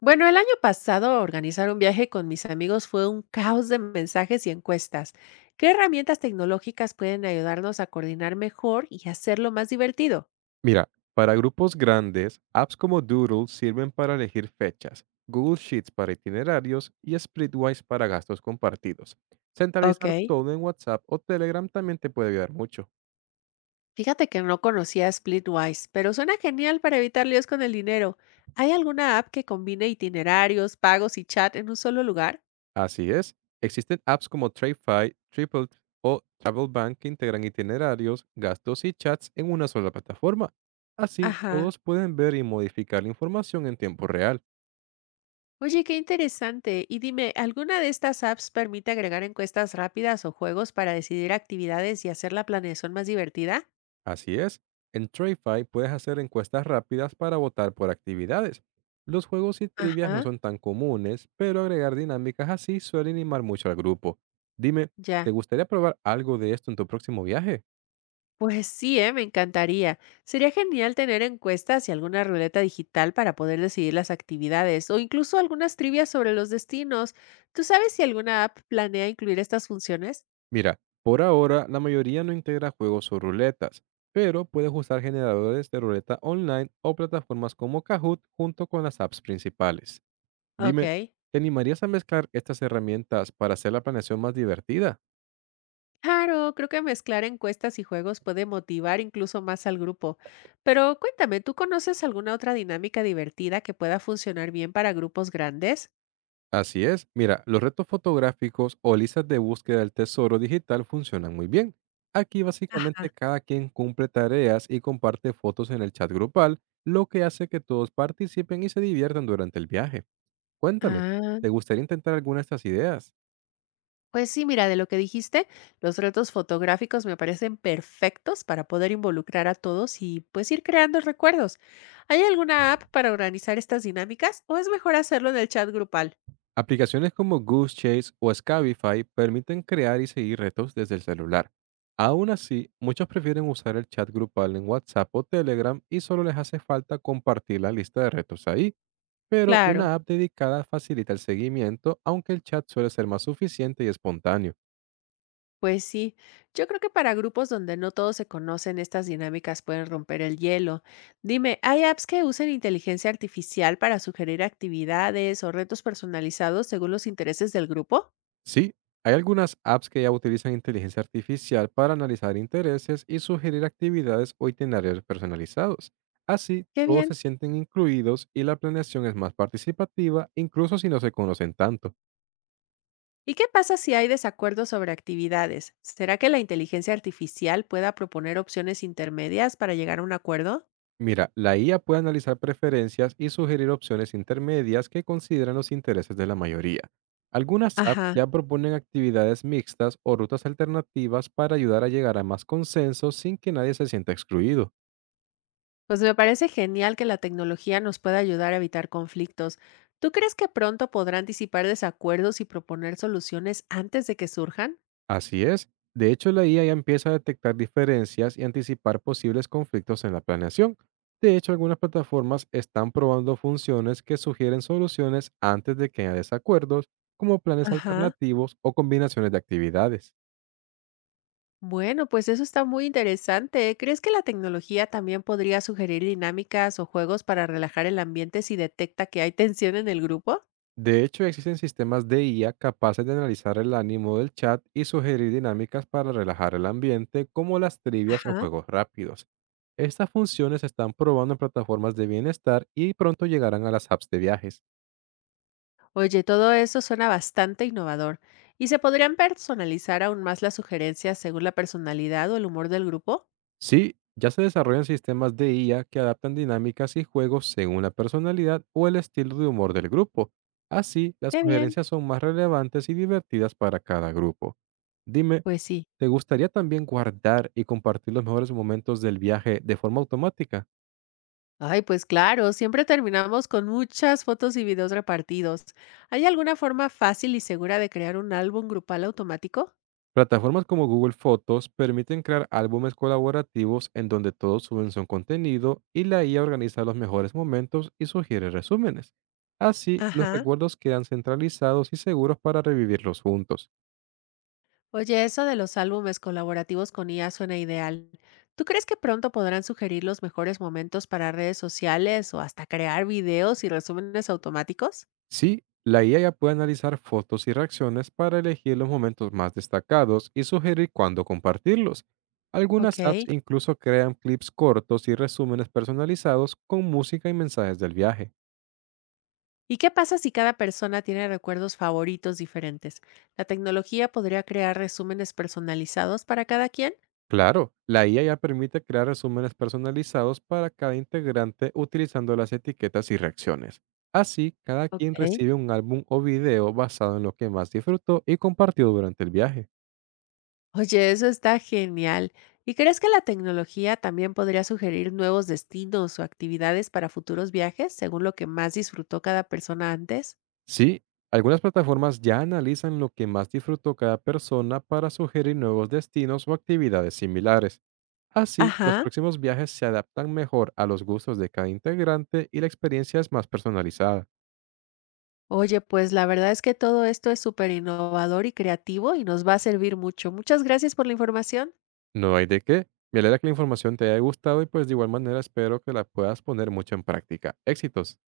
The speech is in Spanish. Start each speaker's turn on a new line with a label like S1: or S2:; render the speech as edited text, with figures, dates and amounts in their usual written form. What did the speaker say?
S1: Bueno, el año pasado organizar un viaje con mis amigos fue un caos de mensajes y encuestas. ¿Qué herramientas tecnológicas pueden ayudarnos a coordinar mejor y hacerlo más divertido?
S2: Mira, para grupos grandes, apps como Doodle sirven para elegir fechas, Google Sheets para itinerarios y Splitwise para gastos compartidos. Centralizar
S1: Ok.
S2: todo en WhatsApp o Telegram también te puede ayudar mucho.
S1: Fíjate que no conocía Splitwise, pero suena genial para evitar líos con el dinero. ¿Hay alguna app que combine itinerarios, pagos y chat en un solo lugar?
S2: Así es, existen apps como TradeFi, Triple o TravelBank que integran itinerarios, gastos y chats en una sola plataforma. Así,
S1: Ajá.
S2: todos pueden ver y modificar la información en tiempo real.
S1: Oye, qué interesante. Y dime, ¿alguna de estas apps permite agregar encuestas rápidas o juegos para decidir actividades y hacer la planeación más divertida?
S2: Así es, en TradeFi puedes hacer encuestas rápidas para votar por actividades. Los juegos y trivias no
S1: Ajá.
S2: son tan comunes, pero agregar dinámicas así suele animar mucho al grupo. Dime,
S1: Ya,
S2: ¿te gustaría probar algo de esto en tu próximo viaje?
S1: pues sí, ¿eh? Me encantaría. Sería genial tener encuestas y alguna ruleta digital para poder decidir las actividades o incluso algunas trivias sobre los destinos. ¿Tú sabes si alguna app planea incluir estas funciones?
S2: Mira, por ahora la mayoría no integra juegos o ruletas, pero puedes usar generadores de ruleta online o plataformas como Kahoot junto con las apps principales. Dime,
S1: Ok.
S2: ¿te animarías a mezclar estas herramientas para hacer la planeación más divertida?
S1: Claro, creo que mezclar encuestas y juegos puede motivar incluso más al grupo. Pero cuéntame, ¿tú conoces alguna otra dinámica divertida que pueda funcionar bien para grupos grandes?
S2: Así es. Mira, los retos fotográficos o listas de búsqueda del tesoro digital funcionan muy bien. Aquí básicamente
S1: Ajá.
S2: cada quien cumple tareas y comparte fotos en el chat grupal, lo que hace que todos participen y se diviertan durante el viaje. Cuéntame,
S1: Ah.
S2: ¿te gustaría intentar alguna de estas ideas?
S1: Pues sí, mira, de lo que dijiste, los retos fotográficos me parecen perfectos para poder involucrar a todos y pues ir creando recuerdos. ¿Hay alguna app para organizar estas dinámicas o es mejor hacerlo en el chat grupal?
S2: Aplicaciones como Goose Chase o Scabify permiten crear y seguir retos desde el celular. Aún así, muchos prefieren usar el chat grupal en WhatsApp o Telegram y solo les hace falta compartir la lista de retos ahí, pero
S1: Claro,
S2: una app dedicada facilita el seguimiento, aunque el chat suele ser más suficiente y espontáneo.
S1: pues sí. Yo creo que para grupos donde no todos se conocen, estas dinámicas pueden romper el hielo. Dime, ¿hay apps que usen inteligencia artificial para sugerir actividades o retos personalizados según los intereses del grupo?
S2: Sí, hay algunas apps que ya utilizan inteligencia artificial para analizar intereses y sugerir actividades o itinerarios personalizados. Así,
S1: Qué
S2: todos se
S1: bien.
S2: sienten incluidos y la planeación es más participativa, incluso si no se conocen tanto.
S1: ¿Y qué pasa si hay desacuerdos sobre actividades? ¿Será que la inteligencia artificial pueda proponer opciones intermedias para llegar a un acuerdo?
S2: Mira, la IA puede analizar preferencias y sugerir opciones intermedias que consideran los intereses de la mayoría. Algunas apps
S1: Ajá,
S2: ya proponen actividades mixtas o rutas alternativas para ayudar a llegar a más consenso sin que nadie se sienta excluido.
S1: pues me parece genial que la tecnología nos pueda ayudar a evitar conflictos. ¿Tú crees que pronto podrá anticipar desacuerdos y proponer soluciones antes de que surjan?
S2: Así es, de hecho la IA ya empieza a detectar diferencias y anticipar posibles conflictos en la planeación. De hecho, algunas plataformas están probando funciones que sugieren soluciones antes de que haya desacuerdos, como planes
S1: Ajá.
S2: alternativos o combinaciones de actividades.
S1: Bueno, pues eso está muy interesante, ¿eh? ¿Crees que la tecnología también podría sugerir dinámicas o juegos para relajar el ambiente si detecta que hay tensión en el grupo?
S2: De hecho, existen sistemas de IA capaces de analizar el ánimo del chat y sugerir dinámicas para relajar el ambiente, como las trivias o
S1: Ajá.
S2: juegos rápidos. Estas funciones se están probando en plataformas de bienestar y pronto llegarán a las apps de viajes.
S1: Oye, todo eso suena bastante innovador. ¿Y se podrían personalizar aún más las sugerencias según la personalidad o el humor del grupo?
S2: Sí, ya se desarrollan sistemas de IA que adaptan dinámicas y juegos según la personalidad o el estilo de humor del grupo. Así, las
S1: Qué bien.
S2: sugerencias son más relevantes y divertidas para cada grupo. Dime,
S1: Pues sí.
S2: ¿te gustaría también guardar y compartir los mejores momentos del viaje de forma automática?
S1: Ay, pues claro, siempre terminamos con muchas fotos y videos repartidos. ¿Hay alguna forma fácil y segura de crear un álbum grupal automático?
S2: Plataformas como Google Fotos permiten crear álbumes colaborativos en donde todos suben su contenido y la IA organiza los mejores momentos y sugiere resúmenes. Así, los
S1: Ajá.
S2: recuerdos quedan centralizados y seguros para revivirlos juntos.
S1: Oye, eso de los álbumes colaborativos con IA suena ideal. ¿Tú crees que pronto podrán sugerir los mejores momentos para redes sociales o hasta crear videos y resúmenes automáticos?
S2: Sí, la IA ya puede analizar fotos y reacciones para elegir los momentos más destacados y sugerir cuándo compartirlos.
S1: Ok.
S2: Algunas apps incluso crean clips cortos y resúmenes personalizados con música y mensajes del viaje.
S1: ¿Y qué pasa si cada persona tiene recuerdos favoritos diferentes? ¿La tecnología podría crear resúmenes personalizados para cada quien?
S2: Claro, la IA ya permite crear resúmenes personalizados para cada integrante utilizando las etiquetas y reacciones. Así, cada quien
S1: Ok.
S2: recibe un álbum o video basado en lo que más disfrutó y compartió durante el viaje.
S1: Oye, eso está genial. ¿Y crees que la tecnología también podría sugerir nuevos destinos o actividades para futuros viajes, según lo que más disfrutó cada persona antes?
S2: Sí, algunas plataformas ya analizan lo que más disfrutó cada persona para sugerir nuevos destinos o actividades similares. Así, los
S1: Ajá.
S2: próximos viajes se adaptan mejor a los gustos de cada integrante y la experiencia es más personalizada.
S1: Oye, pues la verdad es que todo esto es súper innovador y creativo y nos va a servir mucho. Muchas gracias por la información.
S2: No hay de qué. Me alegra que la información te haya gustado y pues de igual manera espero que la puedas poner mucho en práctica. Éxitos.